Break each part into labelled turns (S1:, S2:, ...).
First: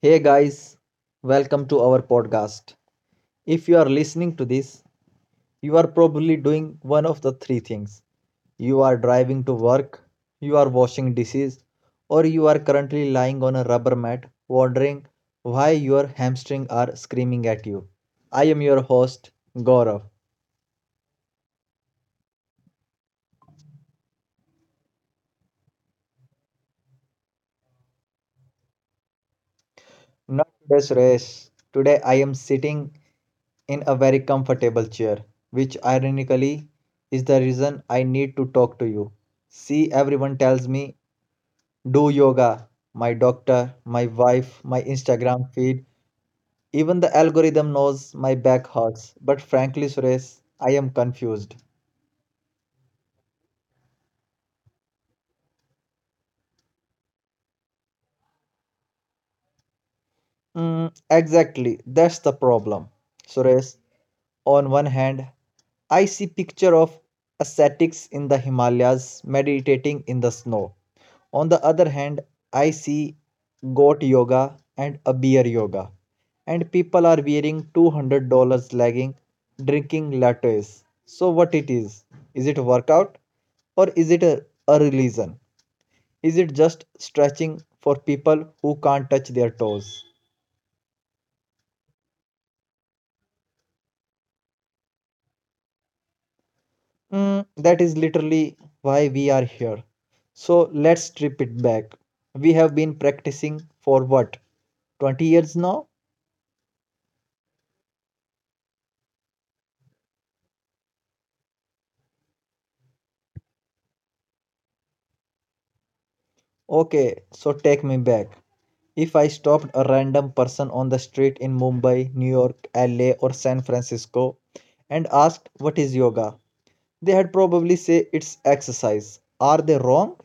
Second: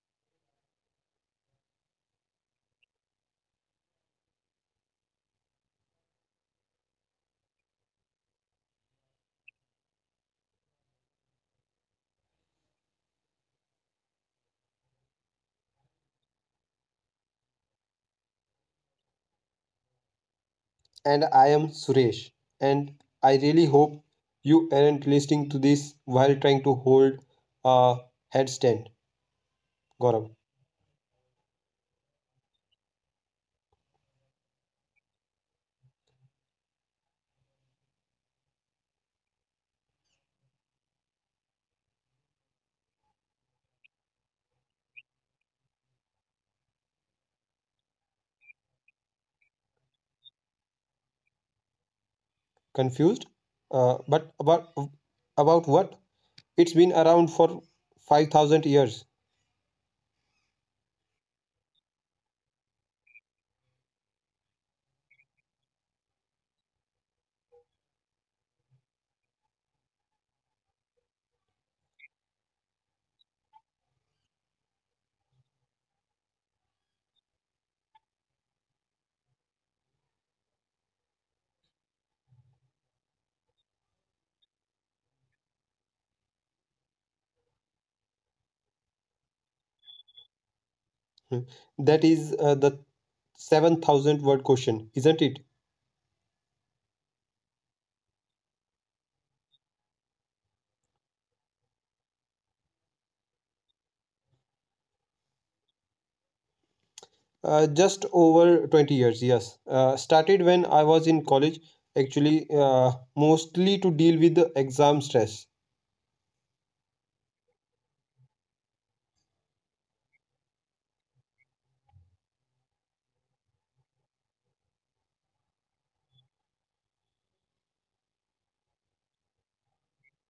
S1: Hey guys, welcome to our podcast. If you are listening to this, you are probably doing one of the three things. You are driving to work, you are washing dishes, or you are currently lying on a rubber mat wondering why your hamstrings are screaming at you. I am your host, Gaurav.
S2: And I am Suresh. And I really hope you aren't listening to this while trying to hold a headstand. Gaurav,
S1: Not today, Suresh. Today I am sitting in a very comfortable chair, which ironically is the reason I need to talk to you. See, everyone tells me do yoga. My doctor, my wife, my Instagram feed, even the algorithm knows my back hurts. But frankly, Suresh, I am confused.
S2: confused? But about what? It's been around for 5,000 years.
S1: Mm, exactly, that's the problem. Suresh, on one hand, I see picture of ascetics in the Himalayas meditating in the snow. On the other hand, I see goat yoga and a beer yoga. And people are wearing $200 legging, drinking lattes. So what it is? Is it a workout or is it a religion? Is it just stretching for people who can't touch their toes?
S2: Hmm. That is the 7,000 word question, isn't it?
S1: Mm, that is literally why we are here. So let's strip it back. We have been practicing for what? 20 years now?
S2: Just over 20 years. Yes. Started when I was in college, actually, mostly to deal with the exam stress.
S1: Okay, so take me back. If I stopped a random person on the street in Mumbai, New York, LA, or San Francisco and asked, "What is yoga?" They had probably say it's exercise. Are they wrong?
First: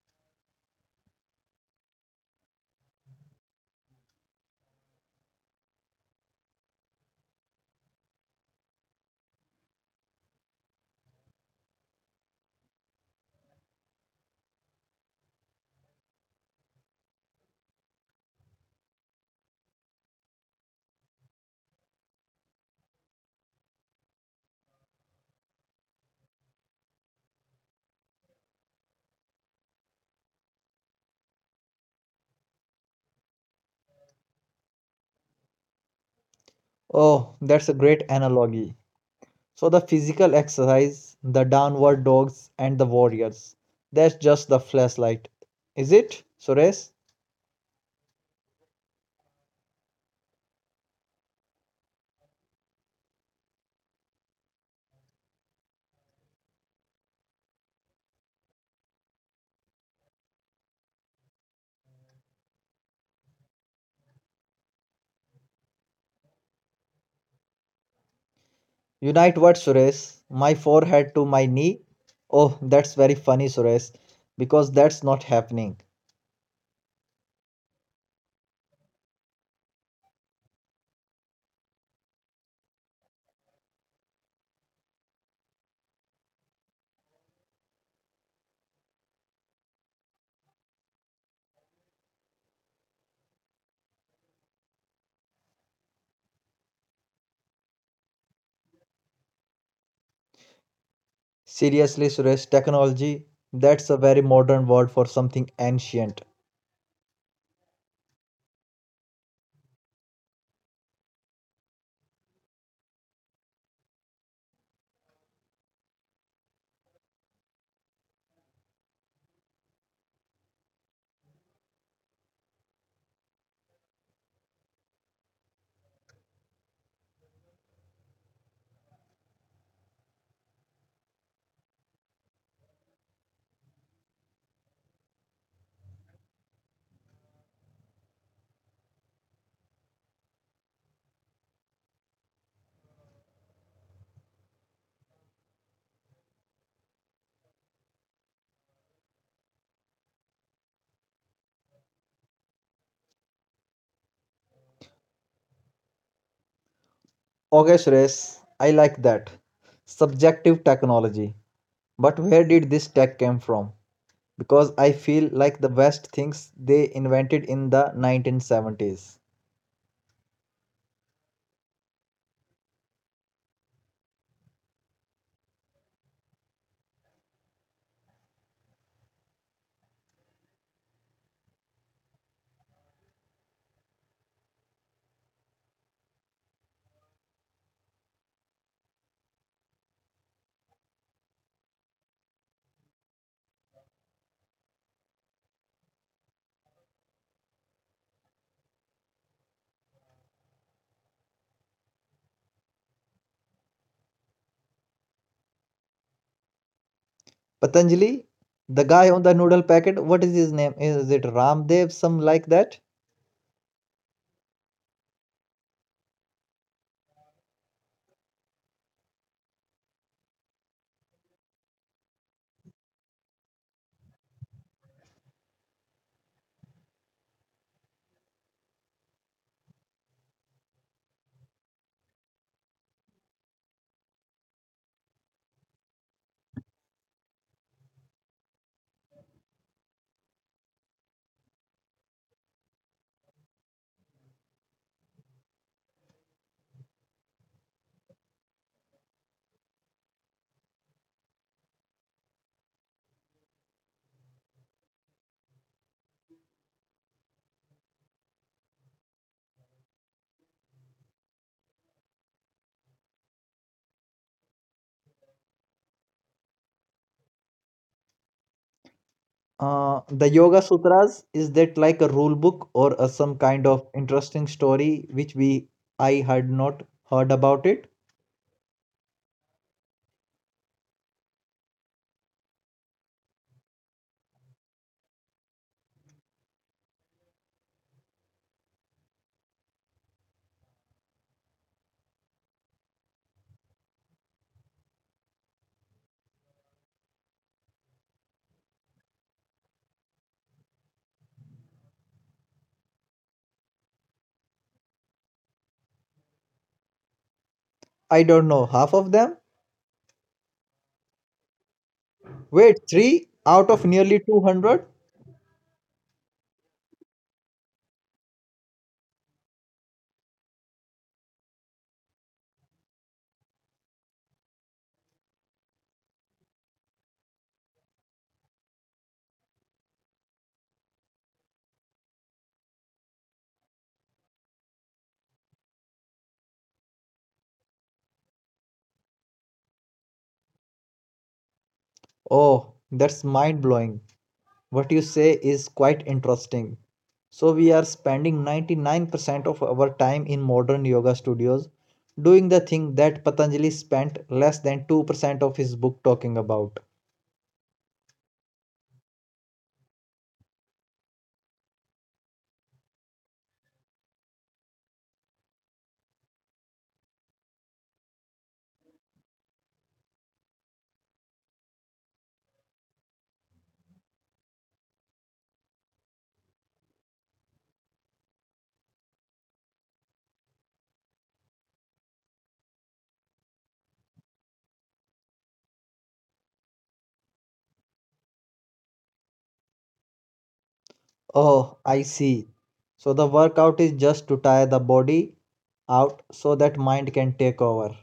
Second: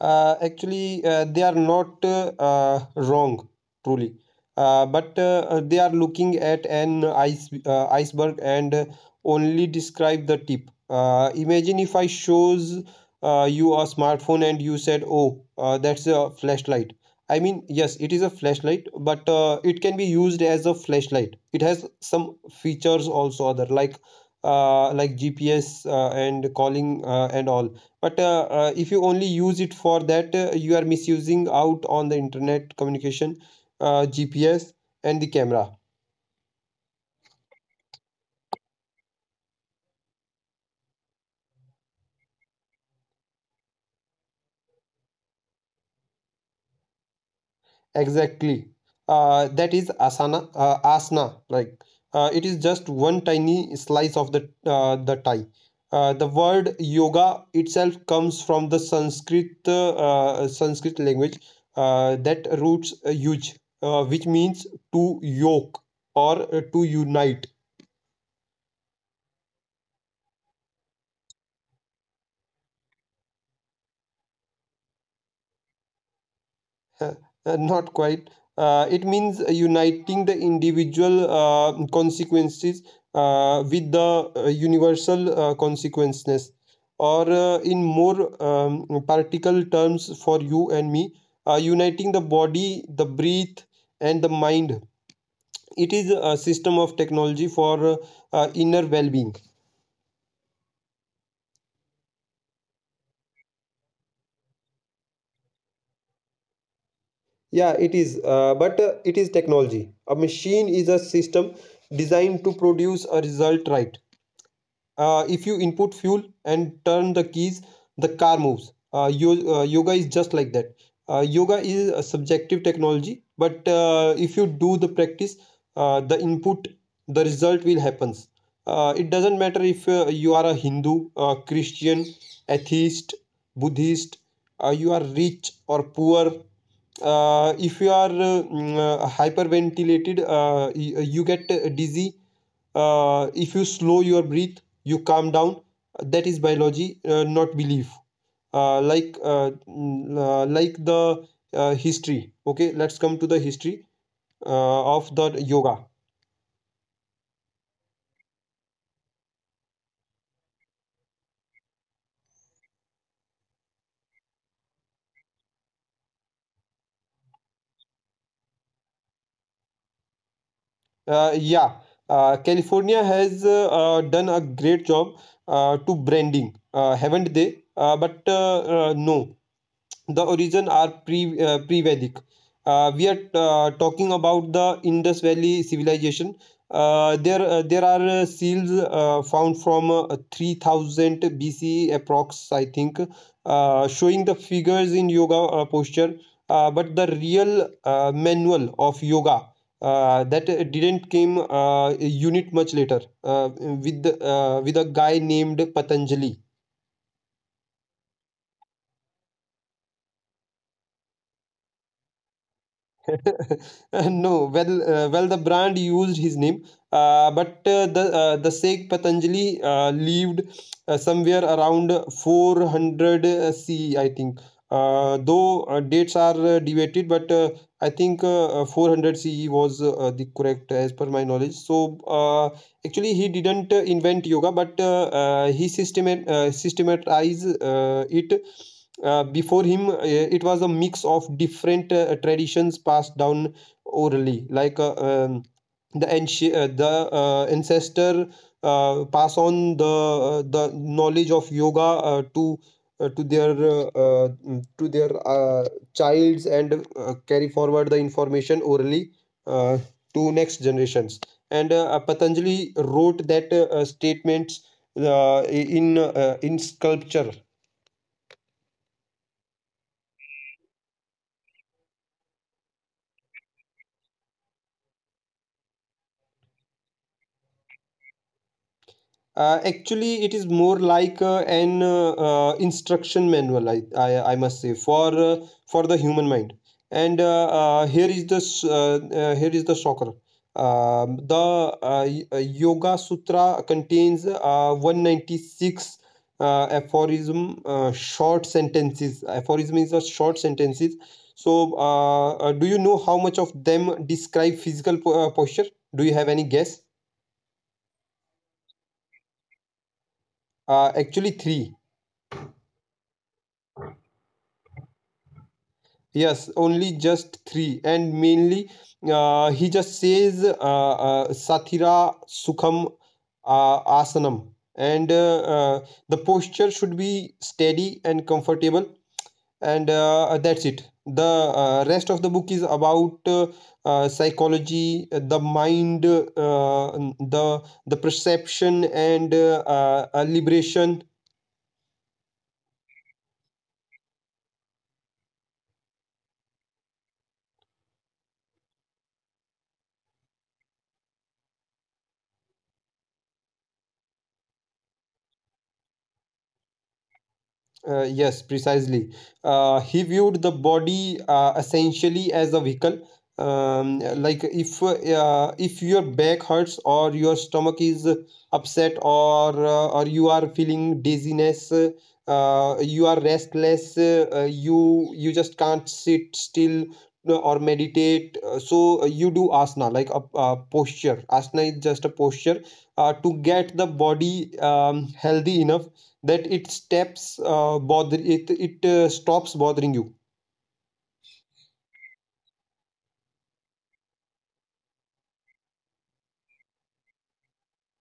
S2: Actually, they are not wrong, truly, but they are looking at an iceberg and only describe the tip. Imagine if I shows you a smartphone, and you said, oh, that's a flashlight. I mean, yes, it is a flashlight, but it can be used as a flashlight. It has some features also, other, like GPS, and calling, and all. But if you only use it for that, you are misusing out on the internet communication, GPS, and the camera.
S1: Oh, that's a great analogy. So the physical exercise, the downward dogs, and the warriors. That's just the flashlight. Is it, Suresh?
S2: Exactly, that is asana. Asana, like, it is just one tiny slice of the tie. The word yoga itself comes from the Sanskrit, Sanskrit language, that roots, yuj, which means to yoke, or to unite.
S1: Unite what, Suresh? My forehead to my knee? Oh, that's very funny, Suresh, because that's not happening.
S2: Uh, Not quite. It means uniting the individual consequences with the universal consequences. Or, in more particle terms for you and me, uniting the body, the breath, and the mind. It is a system of technology for inner well being.
S1: Seriously, Suresh, technology, that's a very modern word for something ancient.
S2: Yeah, it is. But it is technology. A machine is a system designed to produce a result, right? If you input fuel and turn the keys, the car moves. Yoga is just like that. Yoga is a subjective technology, but if you do the practice, the input, the result will happens. It doesn't matter if you are a Hindu, Christian, atheist, Buddhist, you are rich or poor. If you are hyperventilated, you get dizzy. If you slow your breath, you calm down. That is biology, not belief. Like, like the history. Okay, let's come to the history of the yoga.
S1: Okay, Suresh, I like that. Subjective technology. But where did this tech come from? Because I feel like the best things they invented in the 1970s.
S2: Yeah, California has done a great job to branding, haven't they? But No, the origin are pre-Vedic. We are talking about the Indus Valley civilization. There are seals found from 3000 BCE approx, I think, showing the figures in yoga posture, but the real manual of yoga, that didn't came a unit much later, with a guy named Patanjali.
S1: Patanjali, the guy on the noodle packet, what is his name? Is it Ramdev, some like that?
S2: No, well, well, the brand used his name, but the Sheikh Patanjali lived somewhere around 400 CE, think. Though dates are debated, but I think 400 CE was the correct as per my knowledge. So actually, he didn't invent yoga, but he systematized it. Before him, it was a mix of different traditions passed down orally, like the ancestor pass on the knowledge of yoga to their to their childs and carry forward the information orally uh, to next generations. And Patanjali wrote that statements in sculpture.
S1: The Yoga Sutras, is that like a rule book or some kind of interesting story which we I had not heard about it?
S2: Actually, it is more like an instruction manual, I must say, for the human mind. And here is the here is the shocker. The Yoga Sutra contains 196 aphorism, short sentences. Aphorism is a short sentences. So, do you know how much of them describe physical posture? Do you have any guess?
S1: I don't know. Half of them?
S2: Actually, three.
S1: Wait, three out of nearly 200?
S2: Yes, only just three, and mainly he just says, Sathira Sukham Asanam, and the posture should be steady and comfortable, and that's it. The rest of the book is about psychology, the mind, the perception, and liberation.
S1: Oh, that's mind blowing. What you say is quite interesting. So, we are spending 99% of our time in modern yoga studios doing the thing that Patanjali spent less than 2% of his book talking about.
S2: Yes, precisely. He viewed the body essentially as a vehicle. Like if your back hurts or your stomach is upset, or you are feeling dizziness, you are restless, you just can't sit still or meditate. So you do asana, like a posture. Asana is just a posture to get the body healthy enough that it steps bother it. Stops bothering you.
S1: Oh, I see. So, the workout is just to tire the body out so that mind can take over.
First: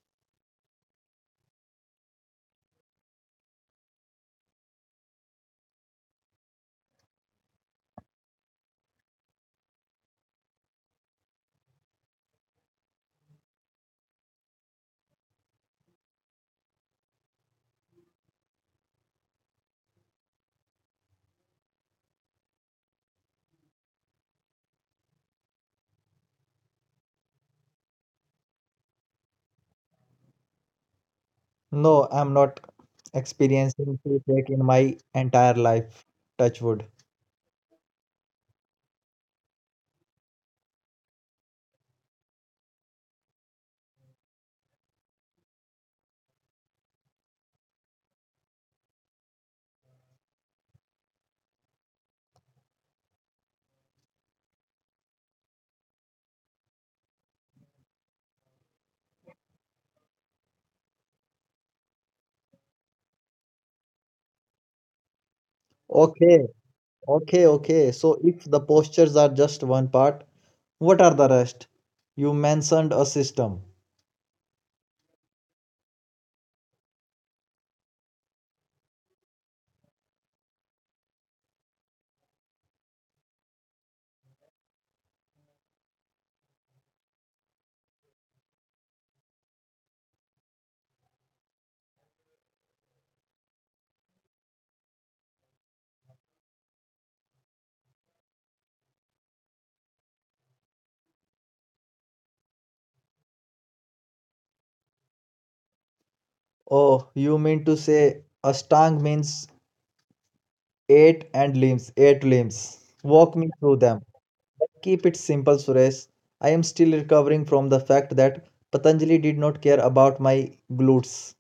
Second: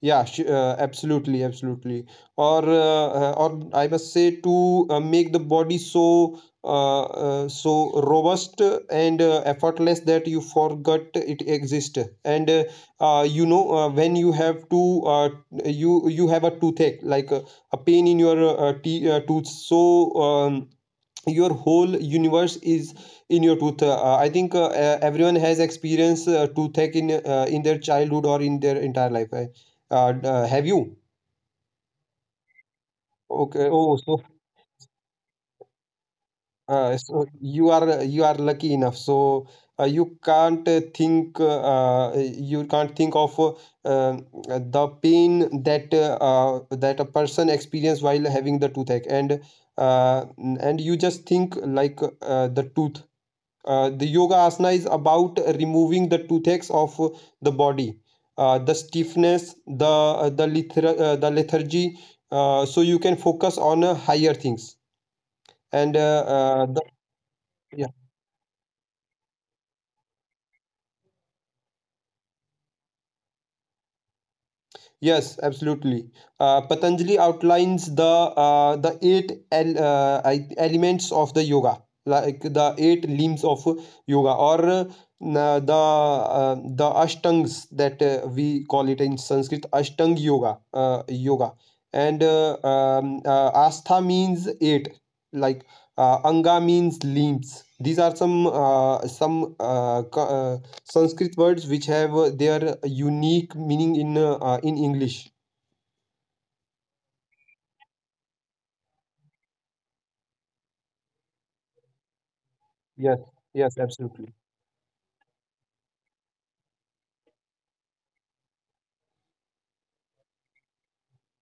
S2: Yeah, absolutely, absolutely. Or, or I must say, to make the body so so robust and effortless, that you forgot it exists. And you know when you have to, uh, you have a toothache, like a pain in your tooth. So, um, your whole universe is in your tooth. I think everyone has experienced toothache in their childhood or in their entire life. Have you?
S1: No, I'm not
S2: Okay, oh,
S1: experiencing
S2: so,
S1: toothache in my entire life. Touch wood.
S2: so you are lucky enough. So you can't think, you can't think of, the pain that that a person experience while having the toothache. And uh, and you just think like the tooth. The yoga asana is about removing the toothaches of the body, the stiffness, the the lethargy, so you can focus on higher things. And
S1: Okay, okay,
S2: yeah.
S1: okay. So, if the postures are just one part, what are the rest? You mentioned a system.
S2: Yes, absolutely. Patanjali outlines the eight elements of the yoga, like the eight limbs of yoga, or the ashtangs that we call it in Sanskrit, ashtang yoga, yoga. And astha means eight, like anga means limbs. These are some Sanskrit words which have their unique meaning in English.
S1: Oh, you mean to say a stang means eight and limbs, eight limbs.
S2: Yes,
S1: Walk me through
S2: yes,
S1: them.
S2: absolutely.
S1: But keep it simple, Suresh. I am still recovering from the fact that Patanjali did not care about my glutes.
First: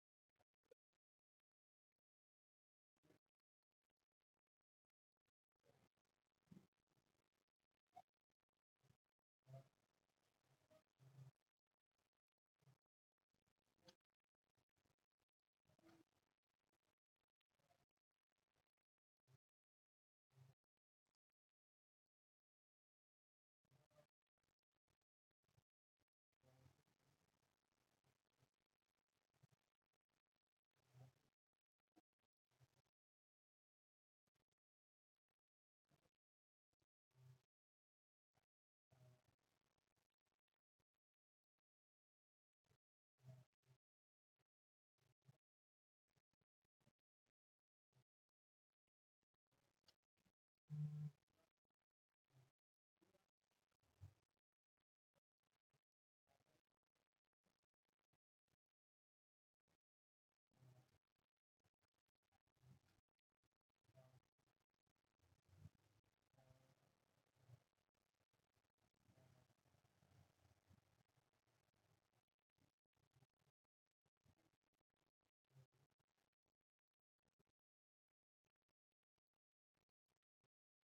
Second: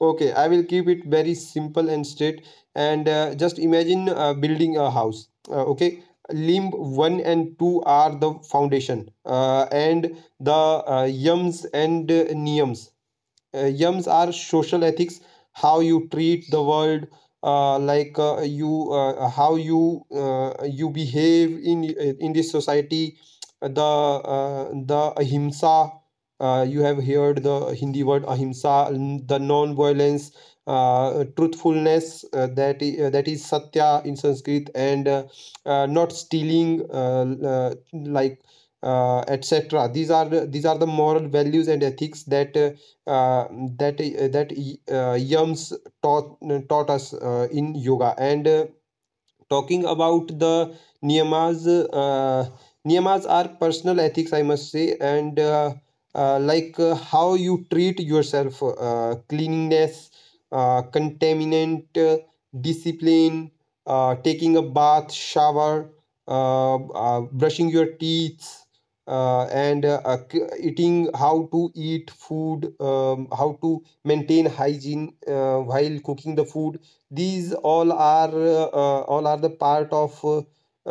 S2: Okay, I will keep it very simple and straight. And just imagine building a house. Okay, limb one and two are the foundation, and the yams and niyams, yums are social ethics, how you treat the world, like you, how you, you behave in this society. The the ahimsa, you have heard the Hindi word ahimsa, the non violence, truthfulness, that is satya in Sanskrit, and not stealing, uh, l- uh, like, etc. These are the, these are the moral values and ethics that uh, that that yams taught taught us in yoga. And talking about the niyamas, uh, niyamas are personal ethics, I must say. And like how you treat yourself, cleanliness, contaminant, discipline, taking a bath shower, brushing your teeth, and eating, how to eat food, how to maintain hygiene while cooking the food. These all are, all are the part of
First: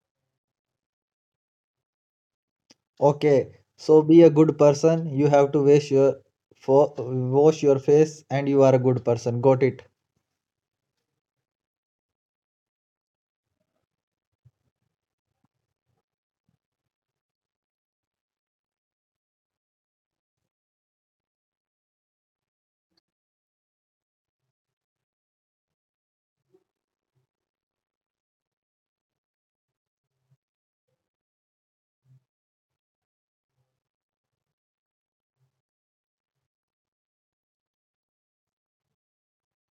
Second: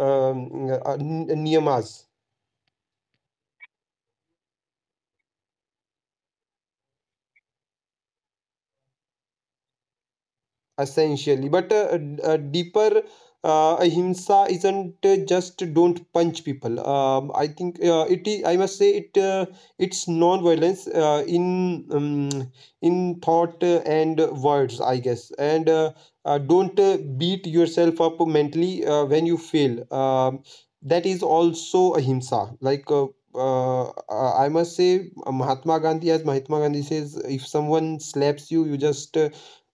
S2: um, uh, niyamas.
S1: Okay, so be a good person. You have to fo- wash your face and you are a good person. Got it?
S2: Essentially, but a deeper ahimsa isn't just don't punch people. I think it is, I must say, it it's non violence in thought and words, I guess. And don't beat yourself up mentally when you fail. That is also ahimsa, like, uh, I must say, Mahatma Gandhi, as Mahatma Gandhi says, if someone slaps you, uh,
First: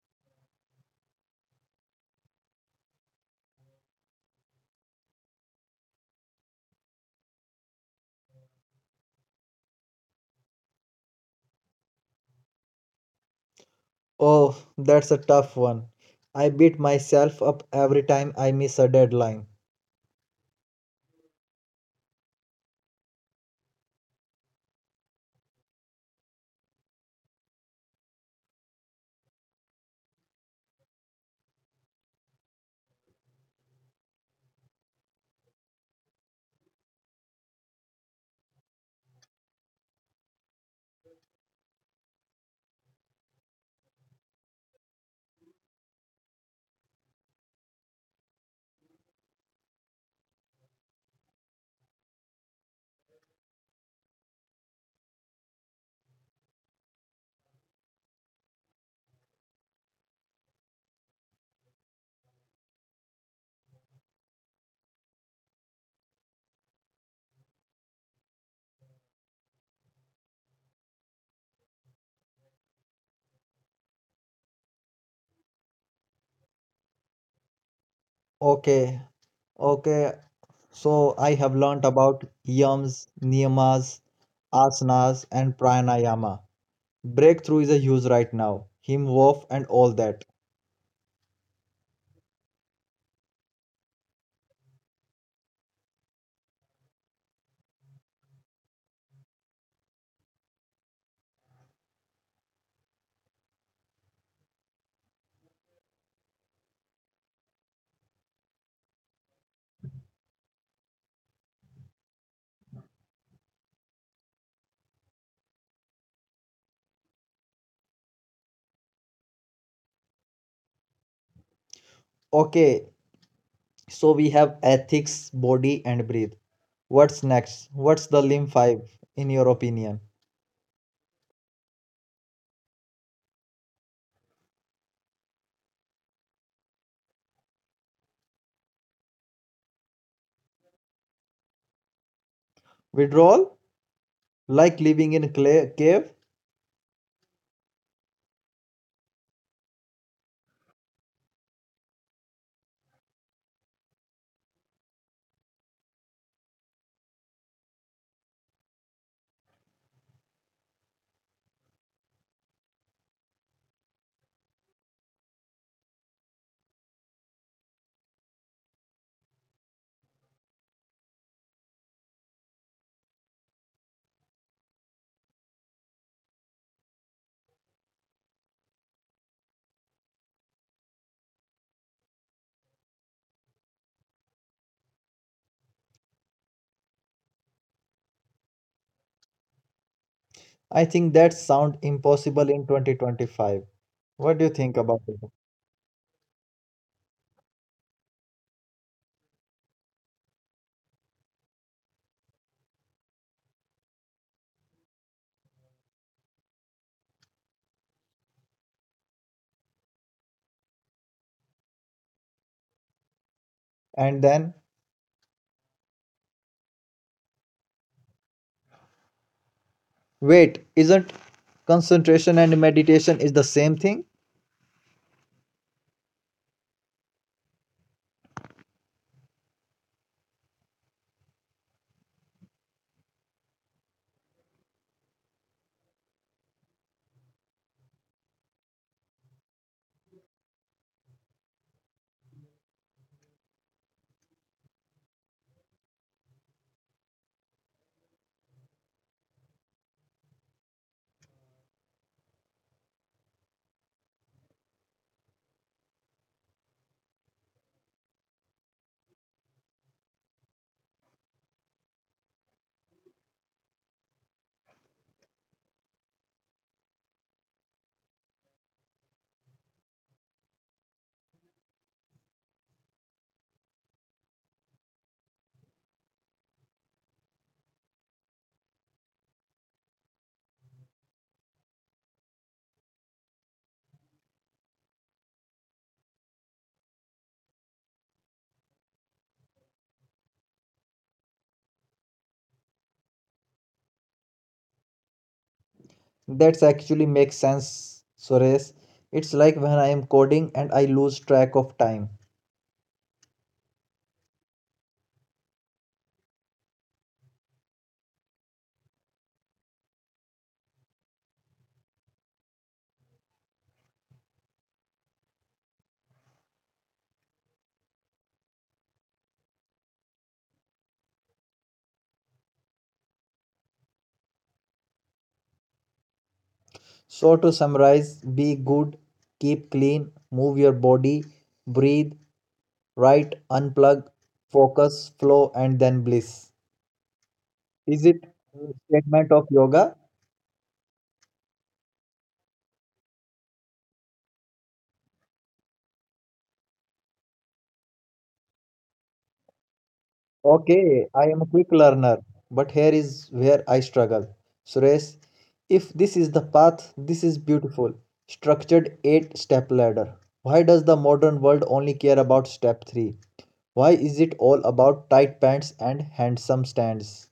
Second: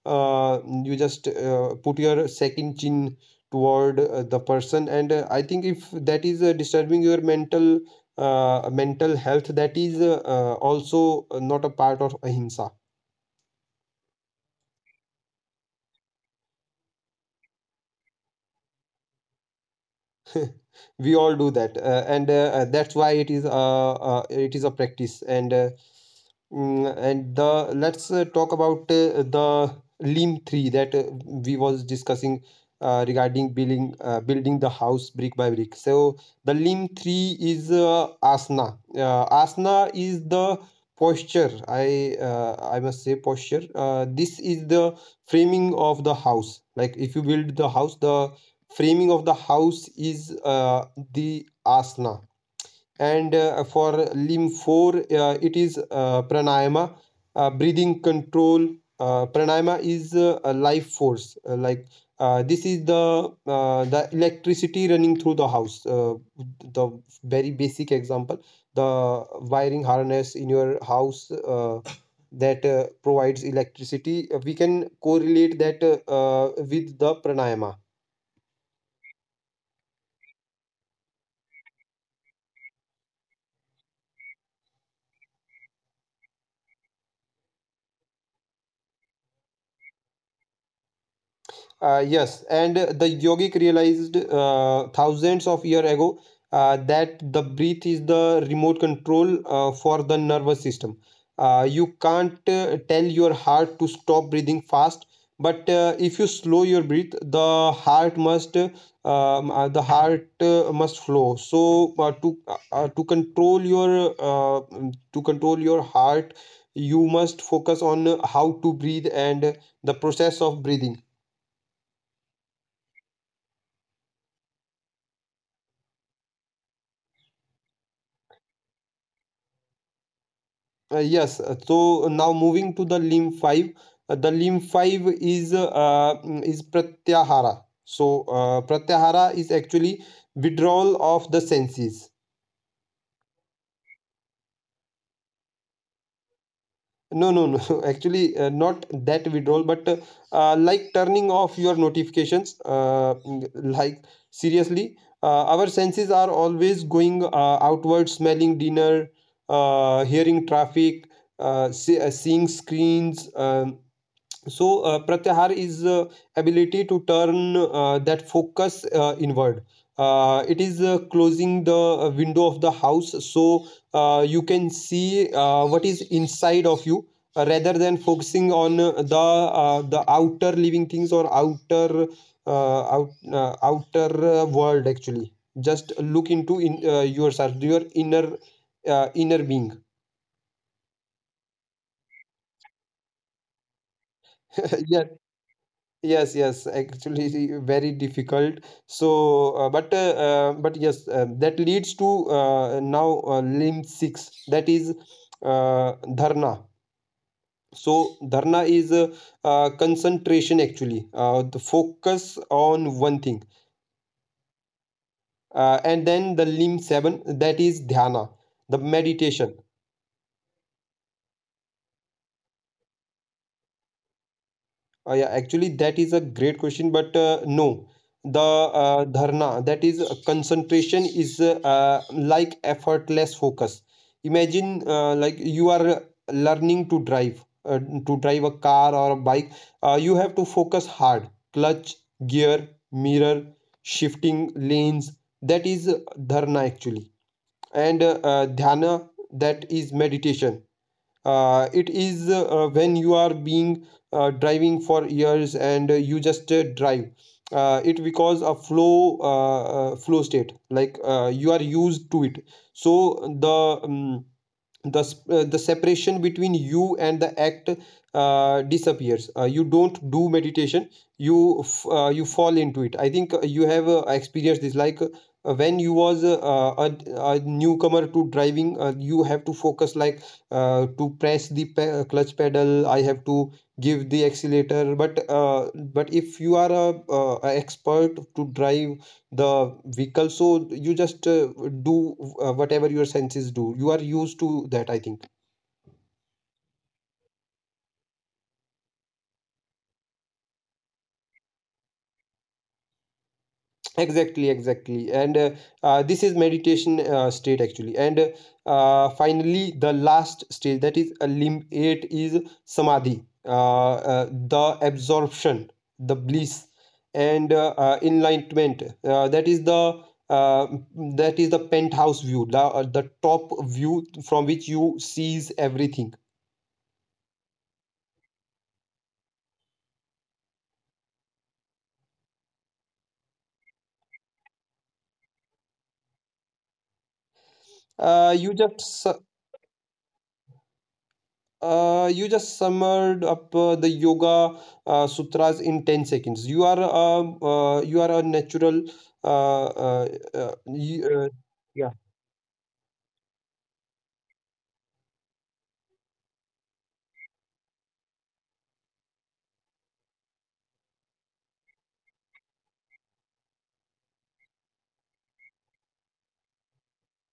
S2: uh, you just put your second chin toward the person. And I think if that is disturbing your mental, mental health, that is also not a part of ahimsa.
S1: Oh, that's a tough one. I beat myself up every time I miss a deadline.
S2: We all do that, and that's why it is, it is a practice. And mm, and the, let's talk about the Lean 3 that we was discussing, regarding building building the house brick by brick. So the Lean 3 is asana. Asana is the posture. I must say posture. This is the framing of the house. Like if you build the house, the framing of the house is the asana, and for limb 4 it is pranayama, breathing control. Pranayama is a life force, like this is the electricity running through the house. The very basic example, the wiring harness in your house that provides electricity. We can correlate that, with the pranayama.
S1: Okay, okay, so I have learnt about yams, niyamas, asanas, and pranayama. Breakthrough is a huge right now. Him Hof and all that.
S2: Yes, and the yogic realized thousands of years ago that the breath is the remote control for the nervous system. You can't tell your heart to stop breathing fast, but if you slow your breath, the heart must flow. So to control your to control your heart, you must focus on how to breathe and the process of breathing.
S1: Okay, so we have ethics, body, and breathe. What's next? What's the limb five in your opinion?
S2: Yes, so now moving to the limb 5. The limb 5 is is pratyahara. So pratyahara is actually withdrawal of the senses.
S1: Withdrawal? Like living in a cave?
S2: No, no, no. Actually, not that withdrawal, but like turning off your notifications. Like seriously, our senses are always going outward, smelling dinner, hearing traffic, seeing screens. So pratyahar is ability to turn that focus inward. It is closing the window of the house, so you can see what is inside of you, rather than focusing on the outer living things, or outer out, outer world. Actually just look into in yourself, your inner, inner being.
S1: I think that sound impossible in 2025. What do you think about
S2: Yes.
S1: it?
S2: Yes, yes, actually, very difficult. So, but yes, that leads to now limb six. That is dharna. So dharna is concentration, actually, the focus on one thing.
S1: And then,
S2: And then the limb seven, that is dhyana, the meditation.
S1: wait, isn't concentration and meditation is the same thing?
S2: Yeah, actually, that is a great question, but no, the dharna, that is concentration, is like effortless focus. Imagine like you are learning to drive a car or a bike. You have to focus hard, clutch, gear, mirror, shifting lanes. That is dharna, actually, and dhyana, that is meditation. It is when you are being driving for years, and you just drive it, because a flow, flow state, like you are used to it. So the separation between you and the act disappears. You don't do meditation, you fall into it. I think you have experienced this, like when you was a, a newcomer to driving, you have to focus like to press the pe- clutch pedal, I have to give the accelerator, but if you are a expert to drive the vehicle, so you just do whatever your senses do, you are used to that, I think.
S1: That's actually makes sense, Suresh. It's like when I am coding and I lose track of time.
S2: Exactly, exactly, and this is meditation state, actually. And finally the last stage, that is a limb 8, is samadhi, the absorption, the bliss, and enlightenment. That is the uh, that is the penthouse view, the top view from which you sees everything.
S1: So, to summarize, be good, keep clean, move your body, breathe, write, unplug, focus, flow, and then bliss. Is it
S2: uh, you
S1: a
S2: just
S1: statement of yoga?
S2: You just summed up the yoga sutras in 10 seconds. You are a natural. uh, uh, uh, you,
S1: Okay,
S2: uh,
S1: I am a quick
S2: yeah.
S1: learner, but here is where I struggle. Suresh, if this is the path, this is beautiful. Structured 8 step ladder. Why does the modern world only care about step 3? Why is it all about tight pants and handsome stands?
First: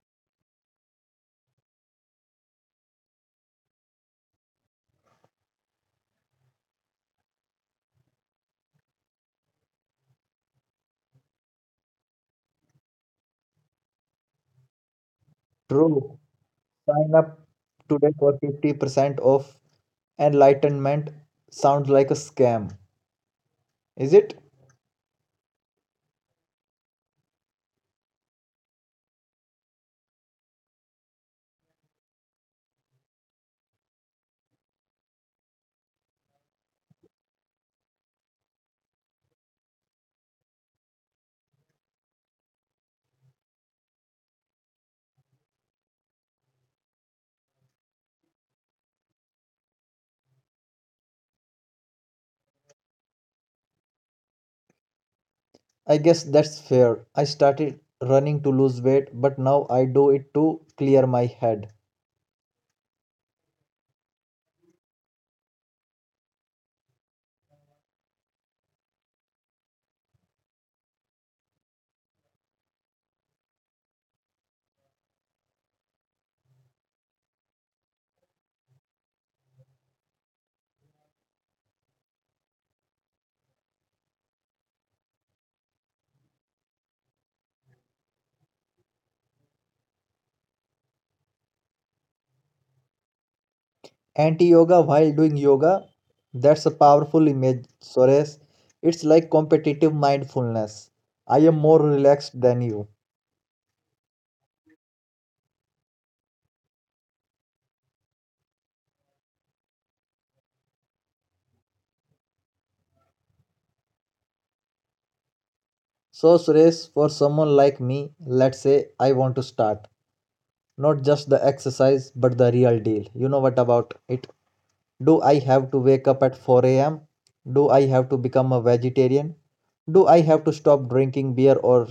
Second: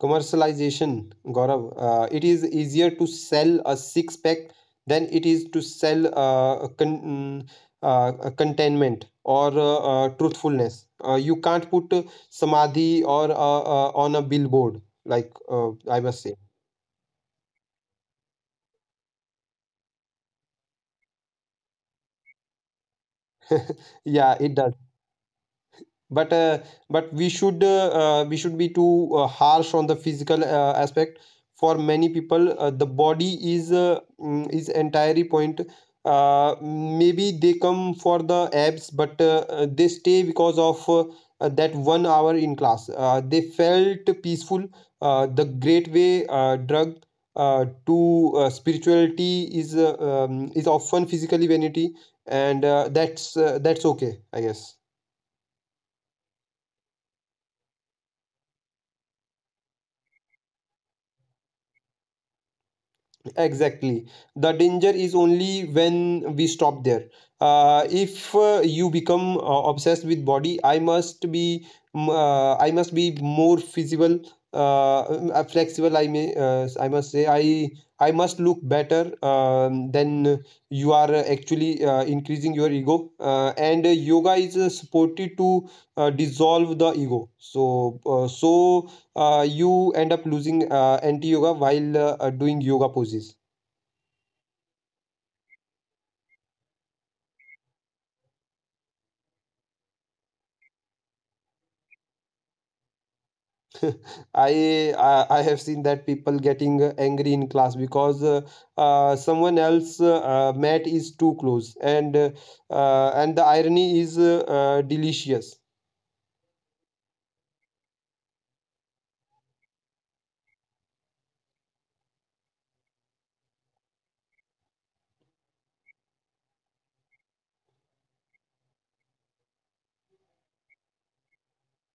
S2: Commercialization, Gaurav. It is easier to sell a six pack than it is to sell a contentment, or truthfulness. You can't put samadhi or on a billboard, like I
S1: True,
S2: must say.
S1: sign up today for 50% off enlightenment sounds like a scam, is it?
S2: Yeah, it does. but uh, but we should be too harsh on the physical aspect. For many people the body is is entirely point. Maybe they come for the abs, but they stay because of that one hour in class they felt peaceful. The great way drug to spirituality is often physically vanity, and that's okay, I guess.
S1: I guess that's fair. I started running to lose weight, but now I do it to clear my head.
S2: Exactly. The danger is only when we stop there. If you become obsessed with body, I must be I must be more feasible, flexible. I must say I must look better. Then you are actually increasing your ego. And yoga is supported to dissolve the ego. So you end up losing anti yoga while doing yoga poses.
S1: Anti yoga while doing yoga? That's a powerful image, Sores. It's like competitive mindfulness. I am more relaxed than you.
S2: I have seen that people getting angry in class, because someone else mat is too close, and and the irony is delicious.
S1: So, Suresh, for someone like me, let's say I want to start not just the exercise but the real deal. You know what about it? Do I have to wake up at 4 a.m.? Do I have to become a vegetarian? Do I have to stop drinking beer or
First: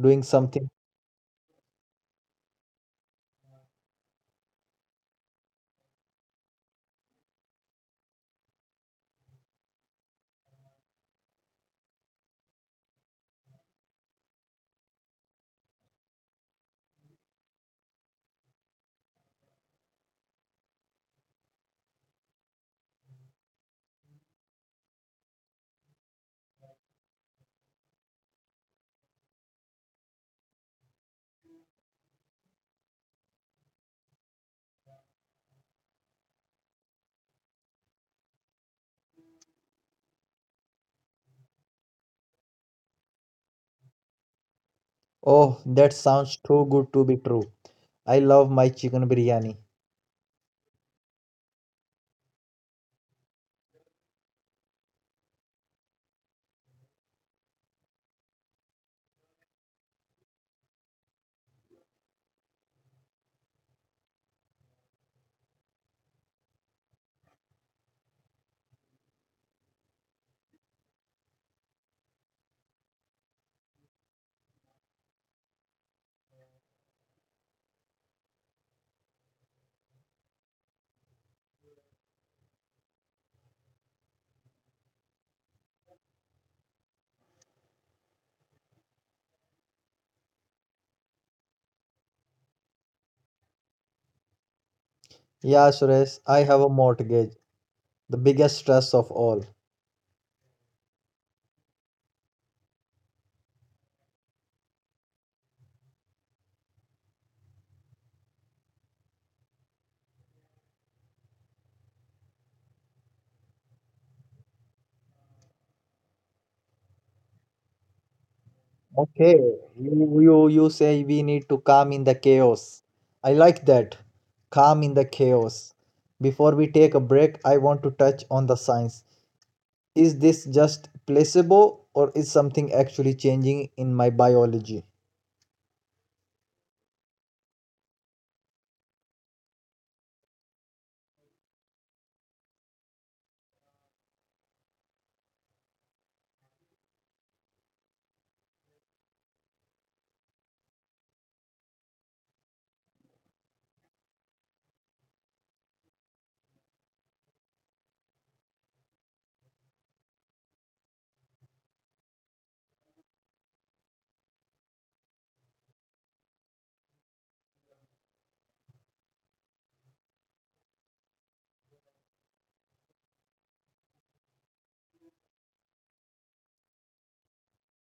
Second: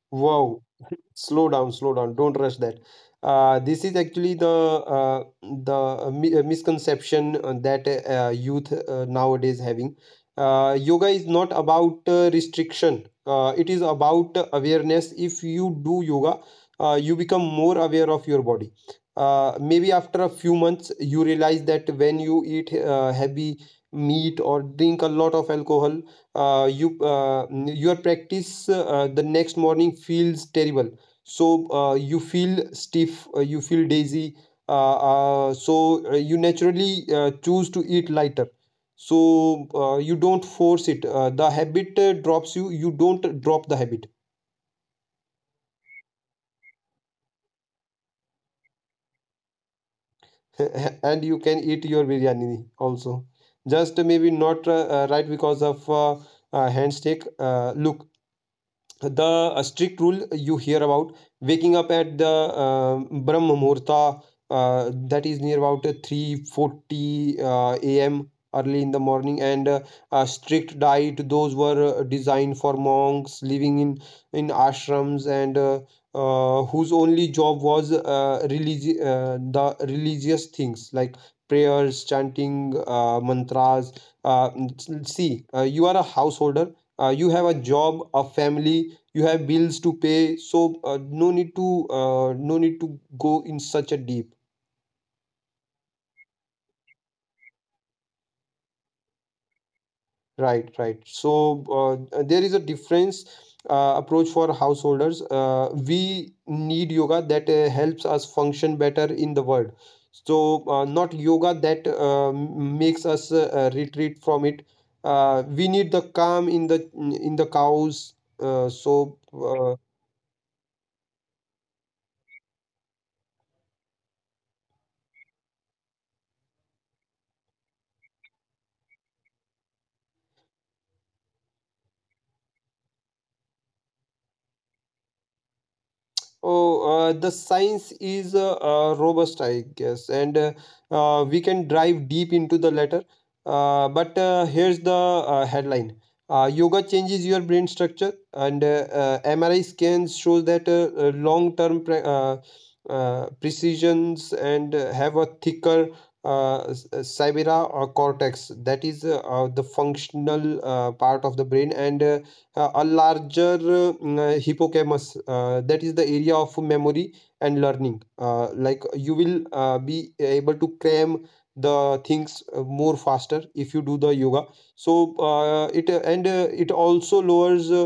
S1: doing
S2: Wow,
S1: something.
S2: slow down, slow down, don't rush that. This is actually the misconception that youth nowadays having. Yoga is not about restriction, it is about awareness. If you do yoga you become more aware of your body. Maybe after a few months you realize that when you eat heavy meat or drink a lot of alcohol uh, you uh, your practice the next morning feels terrible, so you feel stiff, you feel daisy. uh, you naturally choose to eat lighter, so you don't force it, the habit drops you don't drop the habit.
S1: Oh, that sounds too good to be true. I love my chicken biryani.
S2: And you can eat your biryani also, just maybe not right because of handshake look. The strict rule you hear about waking up at the brahm muhurta, that is near about 3:40 a.m., early in the morning, and a strict diet, those were designed for monks living in ashrams, and whose only job was the religious things, like prayers, chanting, mantras. uh, See, you are a householder, you have a job, a family, you have bills to pay, so no need to no need to go in such a deep.
S1: Yeah, Suresh, I have a mortgage, the biggest stress of all.
S2: Right, right. So there is a difference approach for householders. We need yoga that helps us function better in the world, so not yoga that makes us retreat from it. We need the calm in the cows, uh, so
S1: Okay,
S2: uh,
S1: you say we need to calm in the chaos. I like that. Calm in the chaos. Before we take a break, I want to touch on the science. Is this just placebo or is something actually changing in my biology?
S2: Oh, the science is robust, I guess, and we can dive deep into the latter. But Here's the headline: yoga changes your brain structure, and MRI scans shows that long-term precisions, and have a thicker cybera or cortex, that is the functional part of the brain, and a larger hippocampus, that is the area of memory and learning. Like you will be able to cram the things more faster if you do the yoga. So it also lowers uh,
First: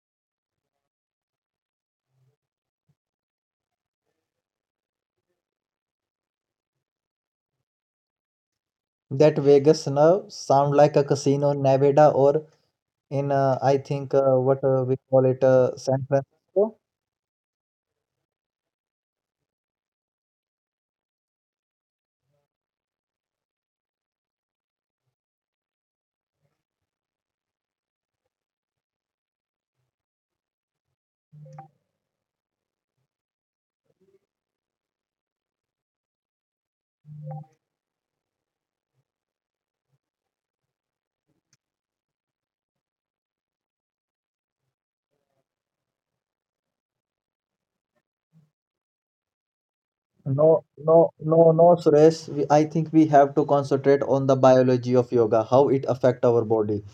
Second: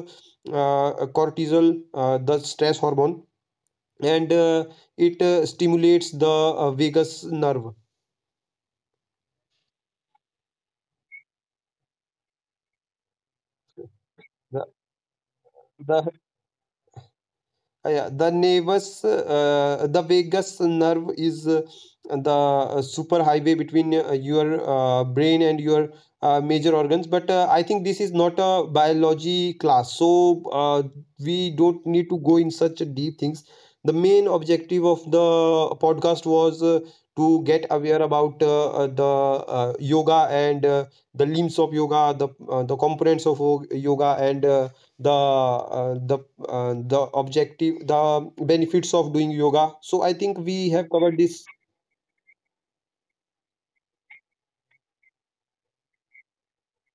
S2: uh, cortisol, the stress hormone, and it stimulates the vagus nerve.
S1: That Vegas nerve sound like a casino in Nevada or in I think what
S2: The,
S1: we call it San
S2: the
S1: Francisco.
S2: Yeah, the vagus nerve is the super highway between your brain and your major organs. But I think this is not a biology class, so we don't need to go in such deep things. The main objective of the podcast was to get aware about the yoga, and the limbs of yoga, the components of yoga, and the uh, the the objective, the benefits of doing yoga. So I think
S1: No,
S2: we have
S1: no,
S2: covered
S1: no,
S2: this.
S1: no, Suresh. We, I think we have to concentrate on the biology of yoga, how it affect our body.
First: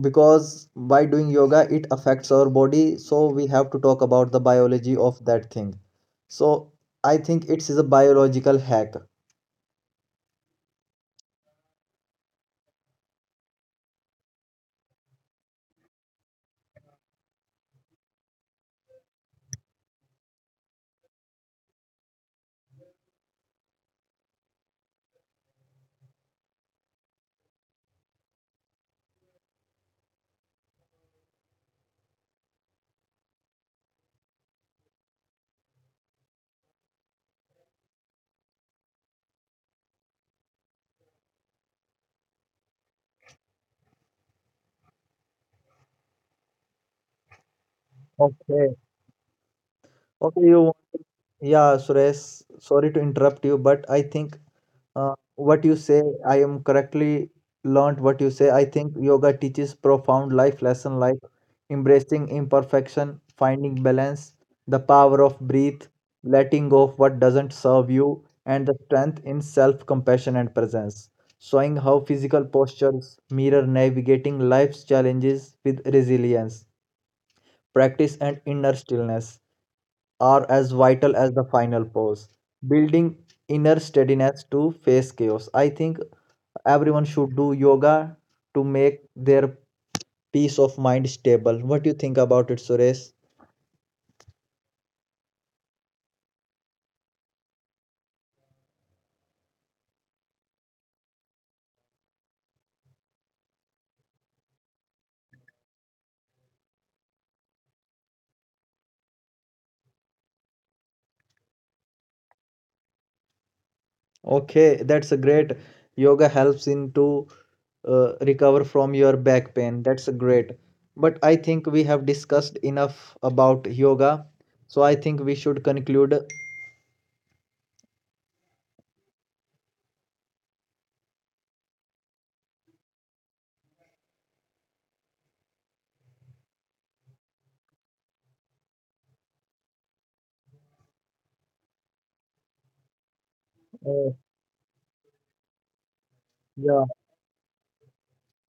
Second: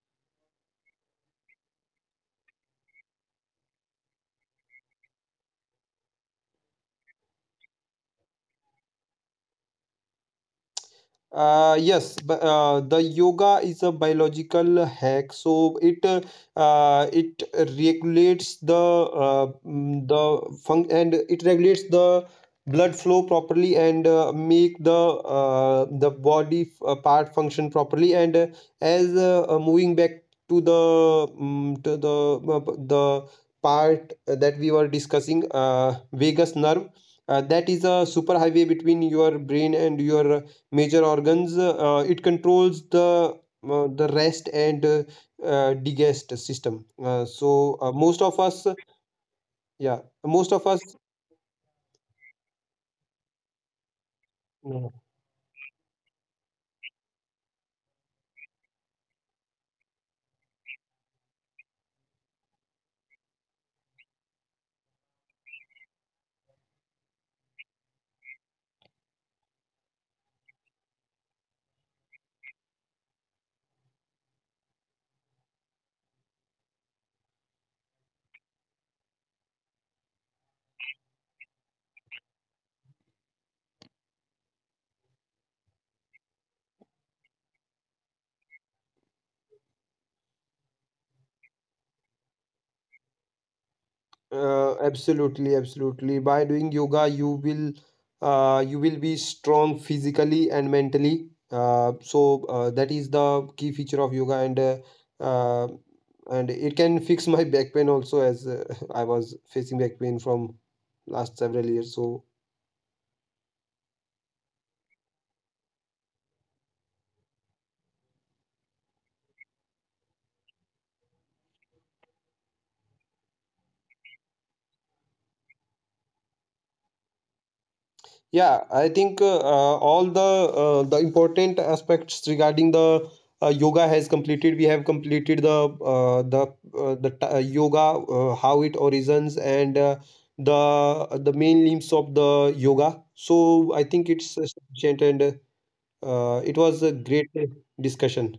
S1: Because by doing yoga, it affects our body. So we have to talk about the biology of that thing. So I think it is a biological hack.
S2: Yes, but the yoga is a biological hack, so it regulates the the fun, and it regulates the blood flow properly, and make the body part function properly. And as moving back to the mm to the part that we were discussing, vagus nerve, that is a superhighway between your brain and your major organs. It controls the rest and digest system. So most of us,
S1: Okay.
S2: yeah,
S1: Okay,
S2: most
S1: you.
S2: of us,
S1: Yeah, Suresh. Sorry to interrupt you, but I think what you say, I am correctly learned what you say. I think yoga teaches profound life lesson like embracing imperfection, finding balance, the power of breath, letting go of what doesn't serve you, and the strength in self-compassion and presence, showing how physical postures mirror navigating life's challenges with resilience, practice, and inner stillness are as vital as the final pose, building inner steadiness to face chaos. I think everyone should do yoga to make their peace of mind stable. What do you think about it, Suresh?
S2: absolutely, absolutely. By doing yoga you will be strong physically and mentally, so that is the key feature of yoga, uh, and it can fix my back pain also, as I was facing back pain from last several years so.
S1: Okay, that's a great. Yoga helps in to recover from your back pain. That's a great. But I think we have discussed enough about yoga, so I think we should conclude.
S2: Yeah, I think all the important aspects regarding the yoga has completed. We have completed the yoga, how it origins, and the main limbs of the yoga. So I
S1: Uh,
S2: think it's sufficient, and it
S1: yeah.
S2: was a great discussion.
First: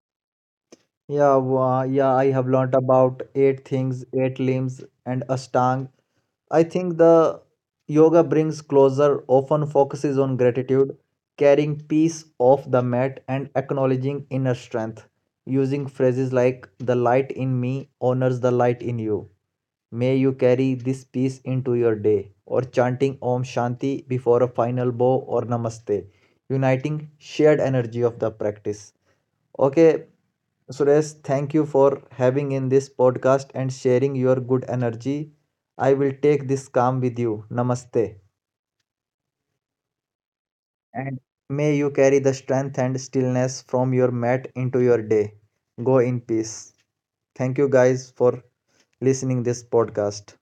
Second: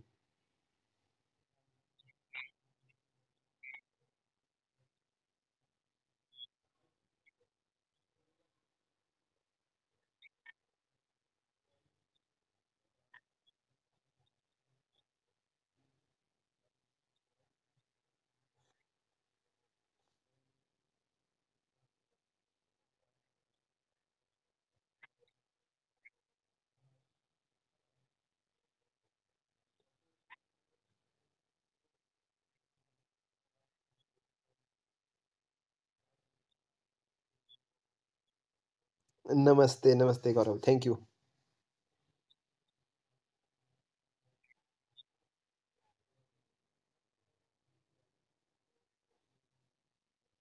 S1: Yeah, I have learnt about eight things, eight limbs, and Ashtanga. I think the yoga brings closer, often focuses on gratitude, carrying peace off the mat, and acknowledging inner strength, using phrases like, "The light in me honors the light in you. May you carry this peace into your day," or chanting Om Shanti before a final bow or Namaste, uniting shared energy of the practice. Okay, Suresh, thank you for having in this podcast and sharing your good energy. I will take this calm with you. Namaste.
S2: Namaste, namaste, Gaurav. Thank you.
S1: And may you carry the strength and stillness from your mat into your day. Go in peace. Thank you guys for listening this podcast.